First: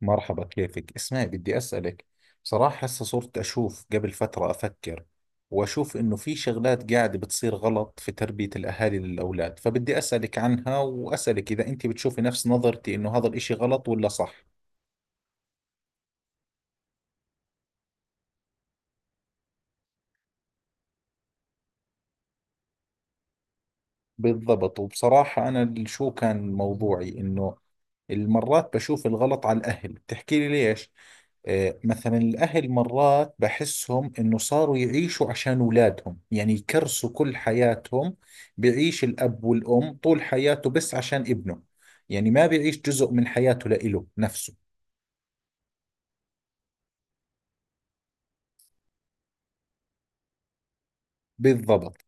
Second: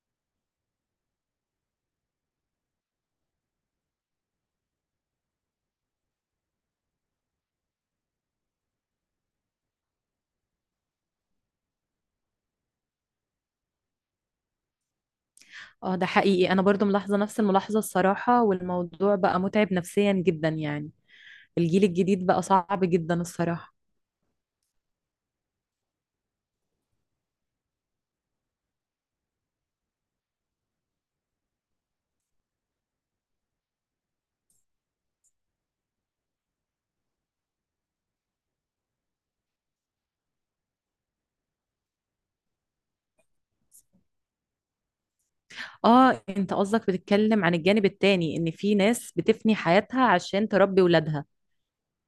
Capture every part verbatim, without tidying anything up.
مرحبا، كيفك؟ اسمعي بدي أسألك. بصراحة هسه صرت أشوف، قبل فترة أفكر وأشوف إنه في شغلات قاعدة بتصير غلط في تربية الأهالي للأولاد، فبدي أسألك عنها وأسألك إذا أنت بتشوفي نفس نظرتي إنه هذا الإشي غلط ولا صح. اه ده حقيقي، انا برضو ملاحظة نفس الملاحظة الصراحة، والموضوع بقى متعب نفسيا جدا. يعني الجيل الجديد بقى صعب جدا الصراحة. بالضبط. وبصراحة أنا ال- شو كان موضوعي؟ إنه المرات بشوف الغلط على الأهل، بتحكي لي ليش. آه، مثلا الأهل مرات بحسهم إنه صاروا يعيشوا عشان أولادهم، يعني يكرسوا كل حياتهم. بيعيش الأب والأم طول حياته بس عشان ابنه، يعني ما بيعيش جزء من حياته لإله نفسه. اه انت قصدك بتتكلم عن الجانب التاني، ان في ناس بتفني حياتها عشان تربي ولادها، بالضبط.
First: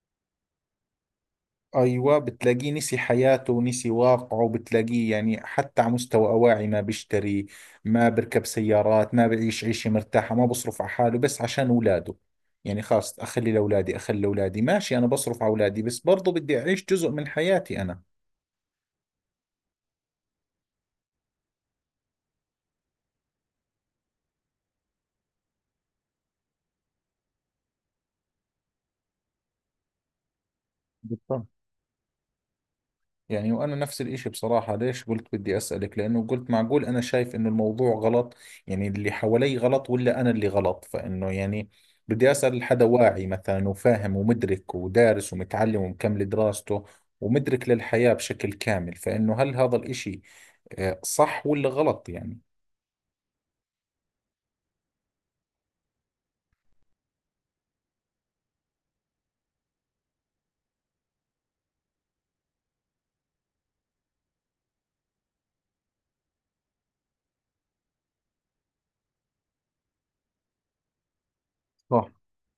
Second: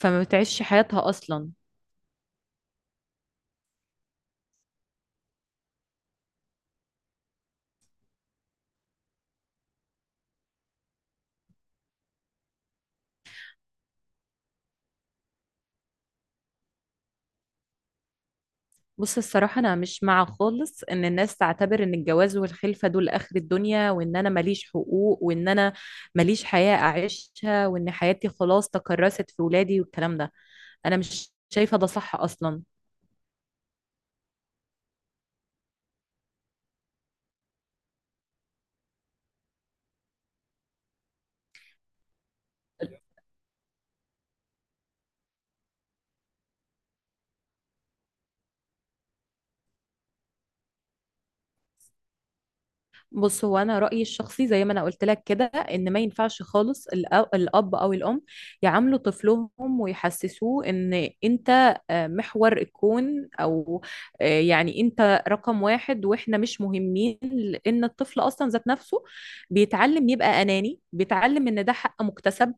فما بتعيش حياتها اصلا. أيوة، بتلاقيه نسي حياته ونسي واقعه، بتلاقيه يعني حتى على مستوى أواعي ما بيشتري، ما بركب سيارات، ما بعيش عيشة مرتاحة، ما بصرف على حاله بس عشان أولاده. يعني خلاص، أخلي لأولادي أخلي لأولادي، ماشي، أنا بصرف على أولادي بس برضو بدي أعيش جزء من حياتي أنا. بص الصراحة انا مش مع خالص ان الناس تعتبر ان الجواز والخلفة دول اخر الدنيا، وان انا ماليش حقوق، وان انا ماليش حياة اعيشها، وان حياتي خلاص تكرست في ولادي والكلام ده. انا مش بالطبع. شايفة ده صح اصلا. يعني وانا نفس الاشي، بصراحة ليش قلت بدي اسألك؟ لانه قلت معقول انا شايف انه الموضوع غلط، يعني اللي حوالي غلط ولا انا اللي غلط، فانه يعني بدي اسأل حدا واعي مثلا، وفاهم ومدرك ودارس ومتعلم ومكمل دراسته ومدرك للحياة بشكل كامل، فانه هل هذا الاشي آه، صح ولا غلط يعني. بص، هو انا رايي الشخصي زي ما انا قلت لك كده، ان ما ينفعش خالص الأ- الاب او الام يعاملوا طفلهم ويحسسوه ان انت آه، محور الكون، او آه، يعني انت رقم واحد واحنا مش مهمين. لان الطفل اصلا ذات نفسه بيتعلم يبقى اناني، بيتعلم ان ده حق صح. مكتسب،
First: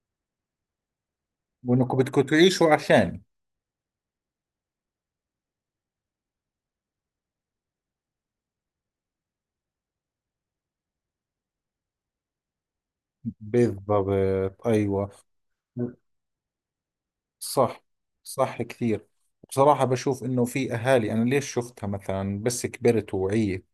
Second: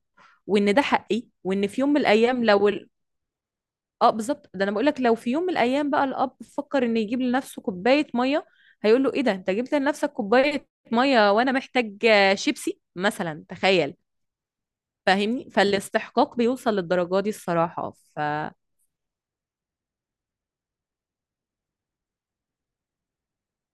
وان ده حقي، وان في يوم وانكم من بدكم الايام لو تعيشوا ال- عشاني، اه بالظبط. ده انا بقول لك، لو في يوم من الايام بقى الاب فكر ان يجيب لنفسه كوبايه ميه، هيقول له ايه ده، انت جبت لنفسك كوبايه ميه وانا محتاج آه، شيبسي مثلا؟ تخيل، بالضبط. ايوه، فاهمني؟ فالاستحقاق بيوصل للدرجه دي صح. الصراحه. فاحنا صح كثير. بصراحة بشوف إنه في أهالي، أنا ليش شفتها مثلا؟ بس كبرت ووعيت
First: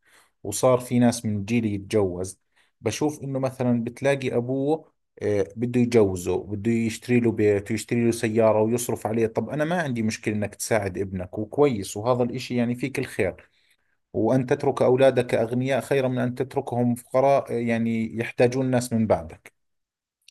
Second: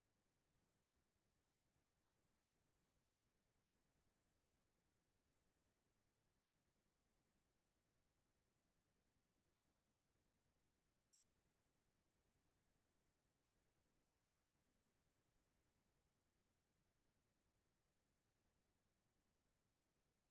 وصار في ناس من جيلي يتجوز، بشوف إنه مثلا بتلاقي أبوه آه، بده يجوزه، بده يشتري له بيت ويشتري له سيارة ويصرف عليه. طب أنا ما عندي مشكلة إنك تساعد ابنك، وكويس، وهذا الإشي يعني فيك الخير، وأن تترك أولادك أغنياء خير من أن تتركهم فقراء آه، يعني يحتاجون ناس من بعدك.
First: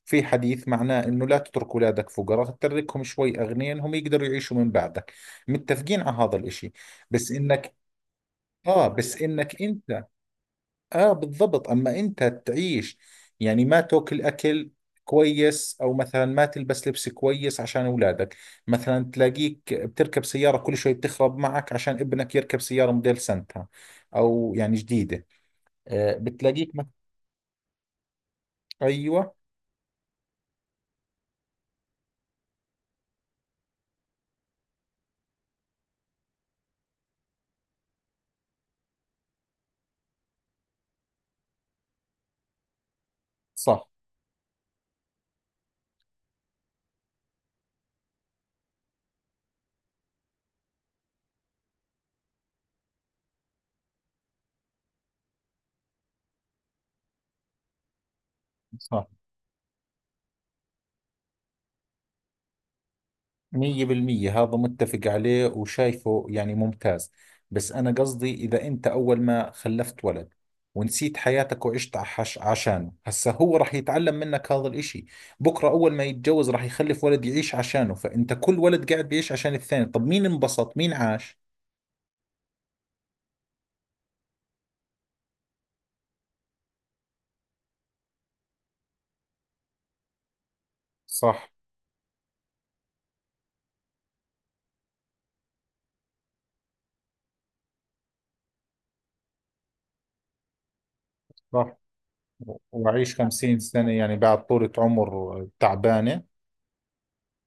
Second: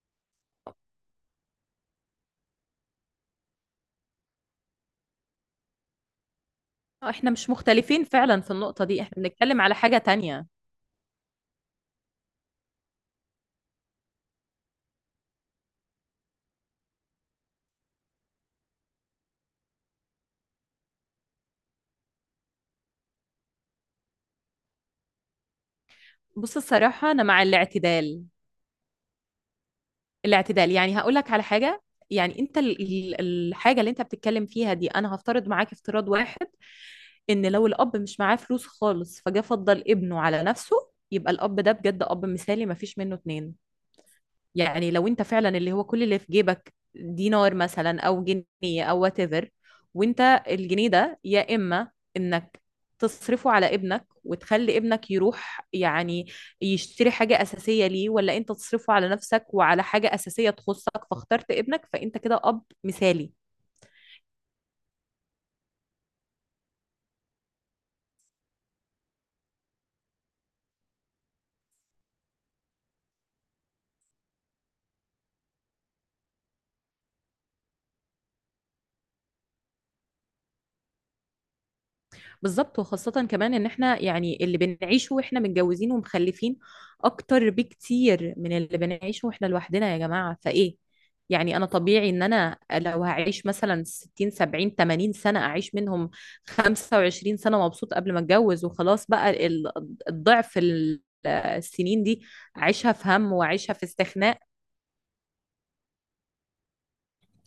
في حديث معناه انه لا تترك اولادك فقراء، تتركهم شوي اغنياء هم يقدروا يعيشوا من بعدك. متفقين على هذا الاشي، بس مش انك مختلفين فعلا في النقطه اه دي، بس احنا انك بنتكلم على حاجه انت، تانية. اه بالضبط، اما انت تعيش يعني ما تاكل اكل كويس، او مثلا ما تلبس لبس كويس عشان اولادك، مثلا تلاقيك بتركب سيارة كل شوي بتخرب معك عشان ابنك يركب سيارة موديل سنتها، او يعني جديدة. آه بص بتلاقيك مث- الصراحه انا مع الاعتدال. ايوه، الاعتدال، يعني هقول لك على حاجة. يعني انت ال- ال- الحاجة اللي انت بتتكلم فيها دي، انا هفترض معاك افتراض واحد، ان لو الاب مش معاه فلوس خالص، فجاه فضل ابنه على نفسه، يبقى الاب ده بجد اب مثالي مفيش منه اتنين. صح يعني لو انت فعلا اللي هو كل اللي في جيبك دينار مثلا او جنيه او وات ايفر، وانت الجنيه ده يا اما انك تصرفه على ابنك وتخلي ابنك يروح يعني يشتري حاجة أساسية ليه، ولا انت تصرفه صح. على نفسك وعلى حاجة أساسية تخصك، فاخترت ابنك، فانت كده أب مثالي. مية بالمية هذا متفق عليه وشايفه يعني ممتاز. بس أنا قصدي إذا أنت أول ما خلفت ولد ونسيت حياتك وعشت عش عشانه، هسا هو راح يتعلم منك هذا الإشي. بكرة أول ما يتجوز راح يخلف ولد يعيش عشانه، فأنت كل ولد قاعد بيعيش عشان الثاني، طب مين انبسط؟ مين عاش؟ بالظبط، وخاصة كمان ان احنا يعني اللي بنعيشه واحنا متجوزين ومخلفين اكتر بكتير من اللي بنعيشه واحنا لوحدنا يا جماعة، فايه؟ صح. يعني انا طبيعي ان انا لو هعيش مثلا ستين سبعين تمانين سنة، اعيش منهم خمسة وعشرين سنة مبسوط قبل ما اتجوز وخلاص، بقى ال- الضعف ال- صح، السنين دي و- اعيشها في وأعيش هم خمسين واعيشها في سنة يعني استخناء. بعد طولة عمر تعبانة.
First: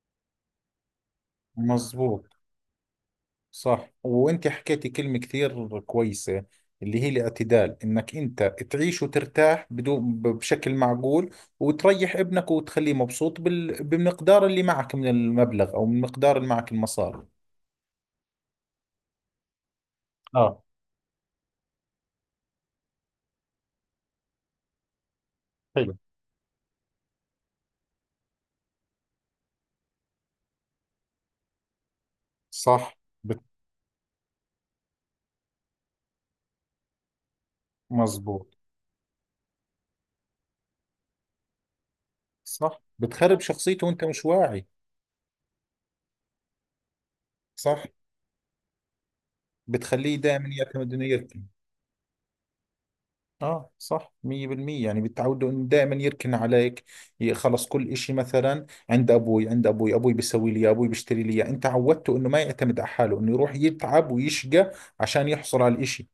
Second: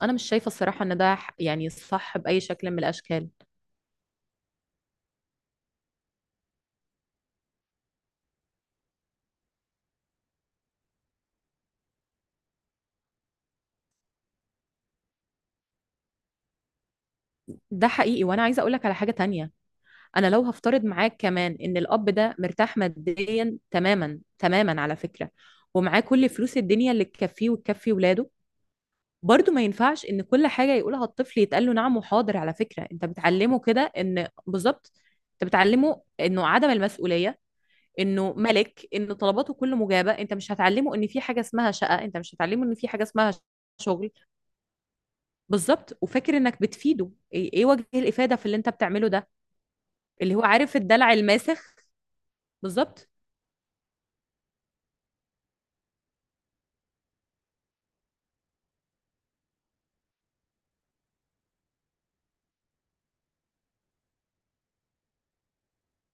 انا مش شايفة الصراحة ان ده ح- يعني صح مزبوط. بأي شكل من الاشكال. صح، وانت حكيتي كلمة كثير كويسة اللي هي الاعتدال، انك انت تعيش وترتاح بدون ب- بشكل معقول، وتريح ابنك وتخليه مبسوط بال... بمقدار اللي معك من المبلغ او من مقدار اللي معك المصاري. ده حقيقي، وانا عايزة اقولك على حاجة تانية. انا لو اه. هفترض معاك كمان ان الاب ده مرتاح ماديا تماما تماما على فكرة، حلو. ومعاه كل فلوس الدنيا اللي تكفيه وتكفي ولاده، برضه ما ينفعش ان كل حاجة يقولها الطفل يتقال له نعم وحاضر. على فكرة صح. انت بت... بتعلمه كده ان، بالظبط، انت بتعلمه انه عدم المسؤولية، انه مزبوط. ملك، ان طلباته كله مجابة. انت مش هتعلمه ان في حاجة اسمها شقة، انت مش هتعلمه ان صح، في حاجة اسمها بتخرب شخصيته وانت شغل. مش واعي. بالظبط، وفاكر انك بتفيده! ايه إيه وجه صح، الافادة في اللي انت بتعمله ده؟ بتخليه اللي هو دائما عارف يعتمد انه الدلع يركن. الماسخ. بالظبط. اه صح، مية بالمية. يعني بتعود انه دائما يركن عليك، ي- خلص كل اشي مثلا عند ابوي، عند ابوي، ابوي بيسوي لي إياه، ابوي بيشتري لي إياه. انت عودته انه ما يعتمد على حاله، انه يروح يتعب ويشقى عشان يحصل على الاشي،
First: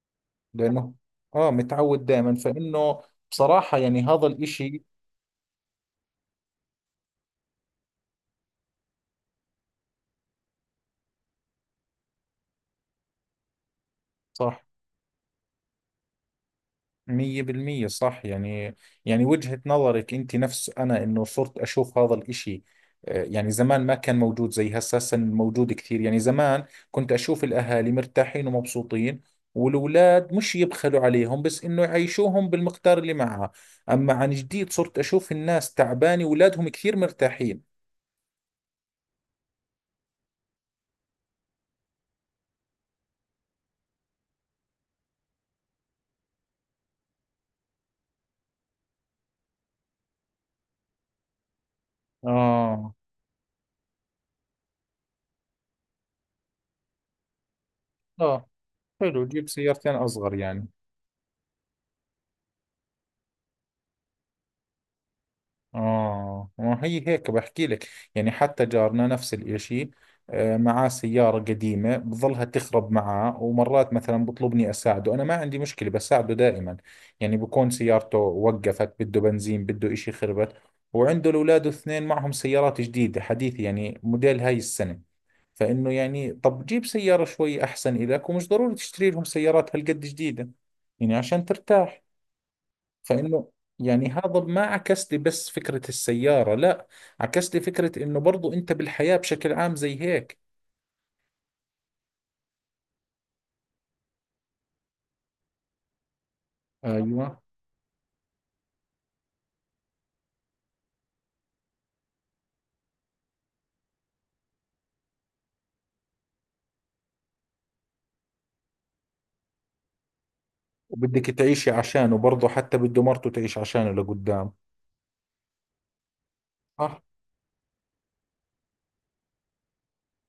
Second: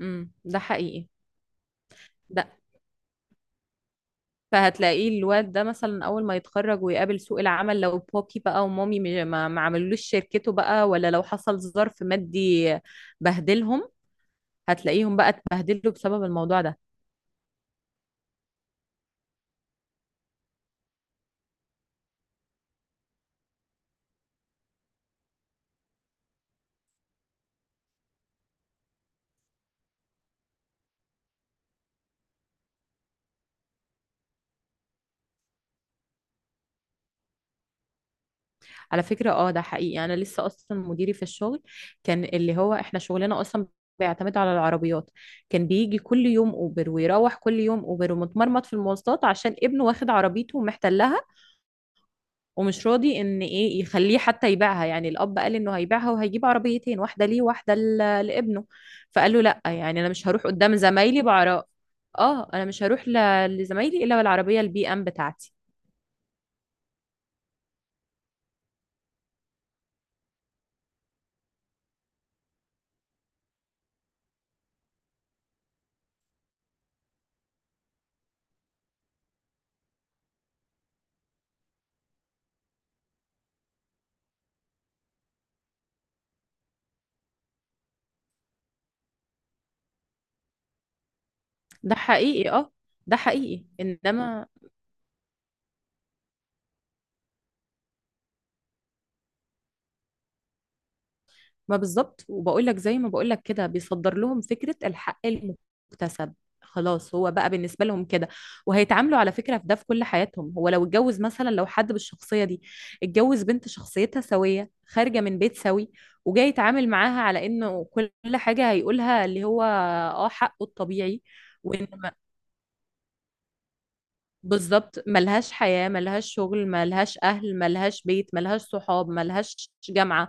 امم ده لانه حقيقي. اه متعود دائما، ده فانه بصراحة يعني هذا الاشي. فهتلاقيه الواد ده مثلا اول ما يتخرج ويقابل سوق العمل، لو بابي بقى ومامي م- ما ما عملوش شركته بقى، ولا لو حصل ظرف مادي بهدلهم، صح. هتلاقيهم بقى اتبهدلوا بسبب الموضوع ده. مية بالمية صح يعني. يعني وجهة نظرك انت نفس انا، انه صرت اشوف هذا الاشي آه، يعني زمان ما كان موجود زي هسه، هسه موجود كثير. يعني زمان كنت اشوف الاهالي مرتاحين ومبسوطين، والأولاد مش يبخلوا عليهم بس انه يعيشوهم بالمقدار اللي معها. اما عن جديد صرت اشوف الناس تعبانة واولادهم كثير مرتاحين. على فكرة اه ده حقيقي. انا لسه اصلا مديري في الشغل، كان اللي هو احنا شغلنا اصلا بيعتمد على العربيات، كان بيجي كل يوم اوبر ويروح كل يوم اوبر ومتمرمط في المواصلات عشان ابنه واخد عربيته ومحتلها، ومش اه. راضي ان ايه يخليه حتى يبيعها. يعني الاب قال انه هيبيعها وهيجيب عربيتين، واحده ليه واحده ل- اه، لابنه. حلو، فقال له جيب لا، سيارتين يعني انا مش اصغر هروح يعني. قدام زمايلي بعراء. اه انا مش هروح ل- لزمايلي الا بالعربيه البي ام بتاعتي. آه ما هي هيك بحكي لك، يعني حتى جارنا نفس الإشي. آه، معاه سيارة قديمة بظلها تخرب معاه، ومرات مثلا بطلبني أساعده، أنا ما عندي مشكلة بساعده دائما. يعني بكون سيارته وقفت، بده بنزين، بده إشي خربت، وعنده الأولاد الاثنين معهم سيارات جديدة حديثة، يعني موديل هاي السنة. فإنه يعني طب جيب سيارة شوي أحسن إلك، ومش ضروري تشتري لهم سيارات هالقد جديدة، يعني عشان ده ترتاح. حقيقي. اه ده فانه حقيقي يعني هذا انما ما عكس لي بس فكرة السيارة، لا، عكس لي فكرة انه برضو انت بالحياة بشكل عام زي هيك. ما بالظبط، وبقول لك زي ما بقول لك كده بيصدر لهم فكرة الحق المكتسب. خلاص هو ايوه. بقى بالنسبة لهم كده، وهيتعاملوا على فكرة في ده في كل حياتهم. هو لو اتجوز مثلا، لو حد بالشخصية دي اتجوز بنت شخصيتها سوية خارجة من بيت سوي، وجاي يتعامل معاها على انه كل حاجة هيقولها اللي هو اه حقه الطبيعي، وبدك تعيشي وان ما- عشانه برضو، حتى بده مرته تعيش عشانه لقدام. بالظبط، ملهاش حياة، ملهاش شغل، صح. ملهاش اهل، ملهاش بيت، ملهاش صحاب، ملهاش جامعة.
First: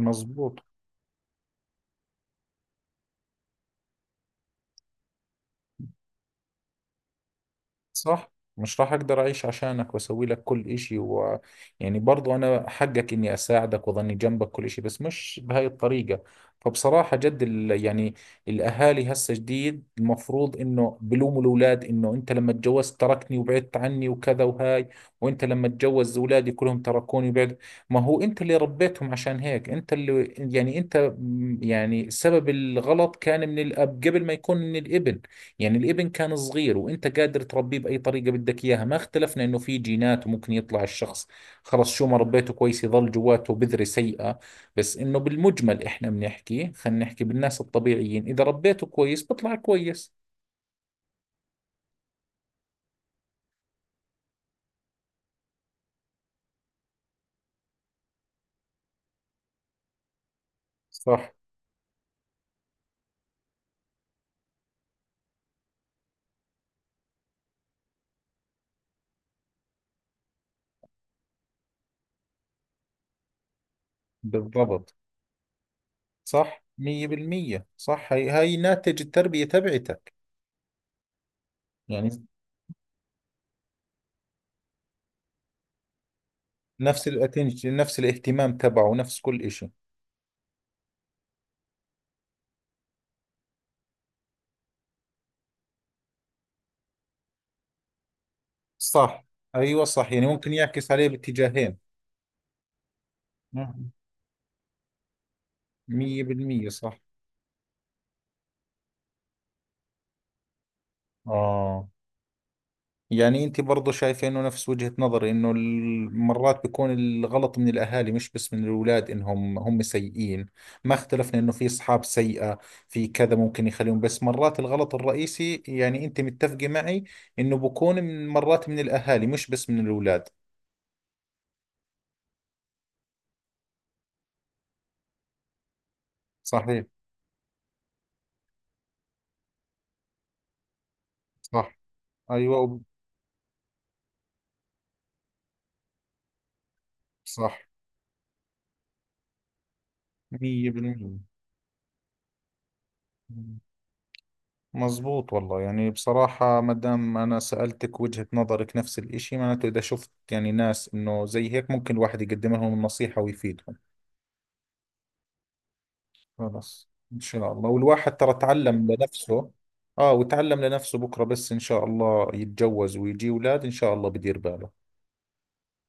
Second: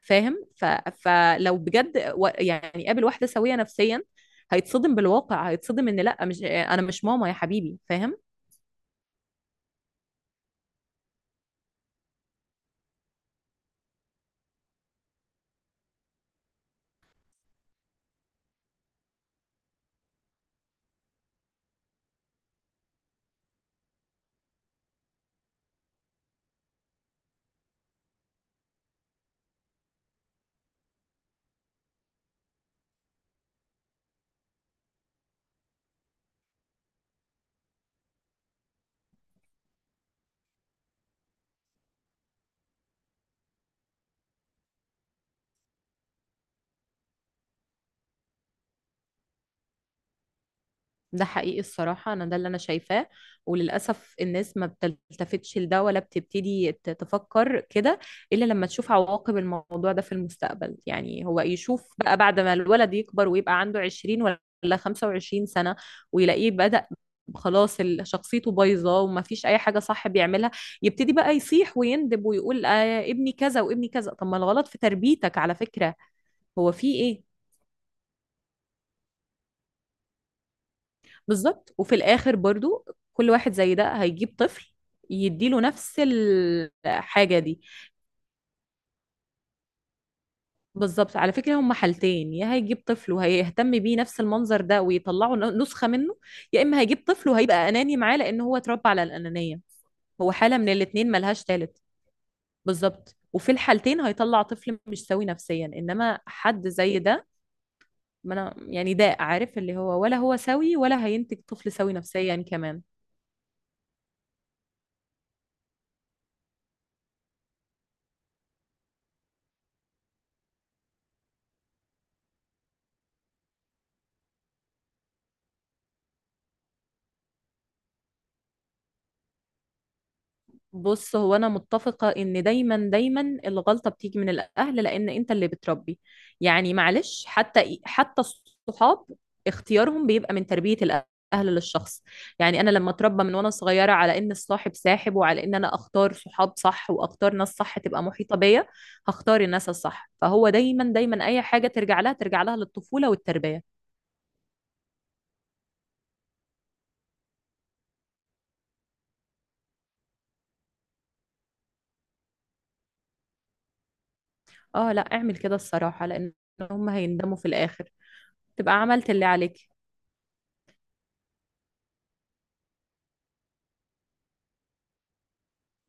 فاهم؟ ف... فلو بجد و- يعني قابل واحدة سوية نفسيا، هيتصدم بالواقع، هيتصدم ان لا، مش، انا مش ماما يا حبيبي، فاهم؟ صح، مش راح اقدر اعيش عشانك واسوي لك كل اشي، و يعني برضو انا حقك اني اساعدك واظني جنبك كل اشي، بس مش بهاي الطريقة. فبصراحة جد ال... يعني الاهالي هسه جديد المفروض انه بلوموا الاولاد، انه انت لما تجوزت تركني وبعدت عني وكذا وهاي، وانت لما تجوز اولادي كلهم تركوني وبعد. ما هو انت اللي ربيتهم عشان هيك، انت اللي يعني انت م- يعني سبب الغلط كان من الاب قبل ما يكون من الابن. يعني الابن كان صغير وانت قادر تربيه باي طريقه بدك اياها. ما اختلفنا انه في جينات وممكن يطلع الشخص خلص شو ما ربيته كويس يظل جواته بذرة سيئة، بس انه بالمجمل احنا بنحكي، خلينا نحكي بالناس الطبيعيين، اذا ربيته كويس بطلع كويس. ده حقيقي الصراحة، أنا ده اللي أنا شايفاه. وللأسف الناس ما بتلتفتش لده، ولا بتبتدي ت- تفكر كده إلا لما تشوف عواقب الموضوع ده في المستقبل. يعني صح. هو يشوف بقى بعد ما الولد يكبر ويبقى عنده عشرين ولا خمسة وعشرين سنة، ويلاقيه بدأ خلاص ال- شخصيته بايظة وما فيش أي حاجة صح بيعملها، يبتدي بقى يصيح ويندب ويقول آه ابني كذا وابني كذا. طب ما الغلط في بالضبط. تربيتك على فكرة، صح هو في إيه؟ مية بالمية، صح. هاي هاي ناتج التربية تبعتك. بالظبط. وفي يعني الاخر برضو كل واحد زي ده هيجيب طفل يديله نفس نفس الحاجة دي. الاتنشن، نفس الاهتمام تبعه، نفس كل اشي. بالظبط، على فكرة هما حالتين، يا هيجيب طفل وهيهتم بيه نفس المنظر ده ويطلعه ن- نسخة منه، يا إما هيجيب طفل وهيبقى أناني معاه لأن هو اتربى على صح. الأنانية. ايوه، صح. يعني هو ممكن حالة من يعكس عليه الاتنين ملهاش باتجاهين. تالت. بالظبط، وفي مم. الحالتين هيطلع طفل مش سوي نفسيا، إنما مية حد بالمية صح. زي ده ما أنا يعني ده عارف اللي هو، ولا هو سوي ولا هينتج طفل اه. سوي نفسيا كمان. يعني انت برضو شايفه انه نفس وجهة نظري، انه ال- مرات بيكون الغلط من الاهالي مش بس من الاولاد انهم هم سيئين. ما اختلفنا انه في اصحاب سيئة، في كذا ممكن يخليهم، بس مرات الغلط الرئيسي، يعني انت متفقة معي انه بكون من مرات من الاهالي مش بس من الاولاد. بص هو انا متفقه ان دايما دايما الغلطه بتيجي من الاهل، لان انت اللي بتربي. يعني صحيح. معلش، حتى حتى الصحاب اختيارهم بيبقى من تربيه الاهل صح. للشخص. يعني انا ايوه لما اتربى من وانا صغيره على ان الصاحب ساحب، وعلى ان انا اختار صحاب صح واختار ناس صح، صح تبقى محيطه بيا، هختار الناس الصح. فهو دايما مية بالمية، دايما اي حاجه ترجع لها ترجع لها للطفوله والتربيه. مظبوط والله. يعني بصراحة ما دام أنا سألتك وجهة نظرك نفس الإشي، معناته إذا شفت يعني ناس إنه زي هيك ممكن الواحد يقدم لهم النصيحة ويفيدهم. اه، لا اعمل كده الصراحه، لان خلاص هم إن هيندموا في شاء الله، الاخر، والواحد ترى تبقى تعلم عملت اللي لنفسه. عليك. آه، وتعلم لنفسه بكرة، بس إن شاء الله يتجوز ويجي أولاد، إن شاء الله بدير باله.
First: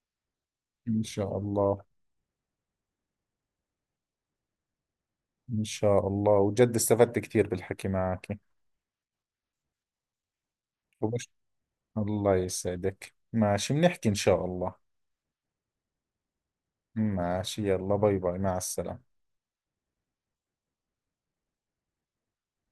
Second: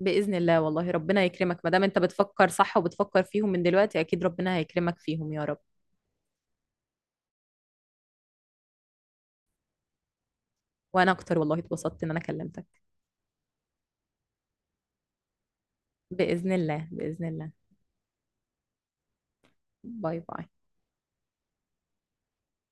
بإذن الله، والله إن ربنا شاء يكرمك، ما الله. دام انت بتفكر صح وبتفكر فيهم من دلوقتي اكيد ربنا هيكرمك فيهم يا رب. إن شاء الله، وجد استفدت كثير بالحكي معك. وانا وبش... اكتر، والله اتبسطت ان انا الله كلمتك. يسعدك، ماشي بنحكي إن شاء الله. بإذن الله بإذن الله. ماشي، يلا باي باي، مع السلامة. باي باي.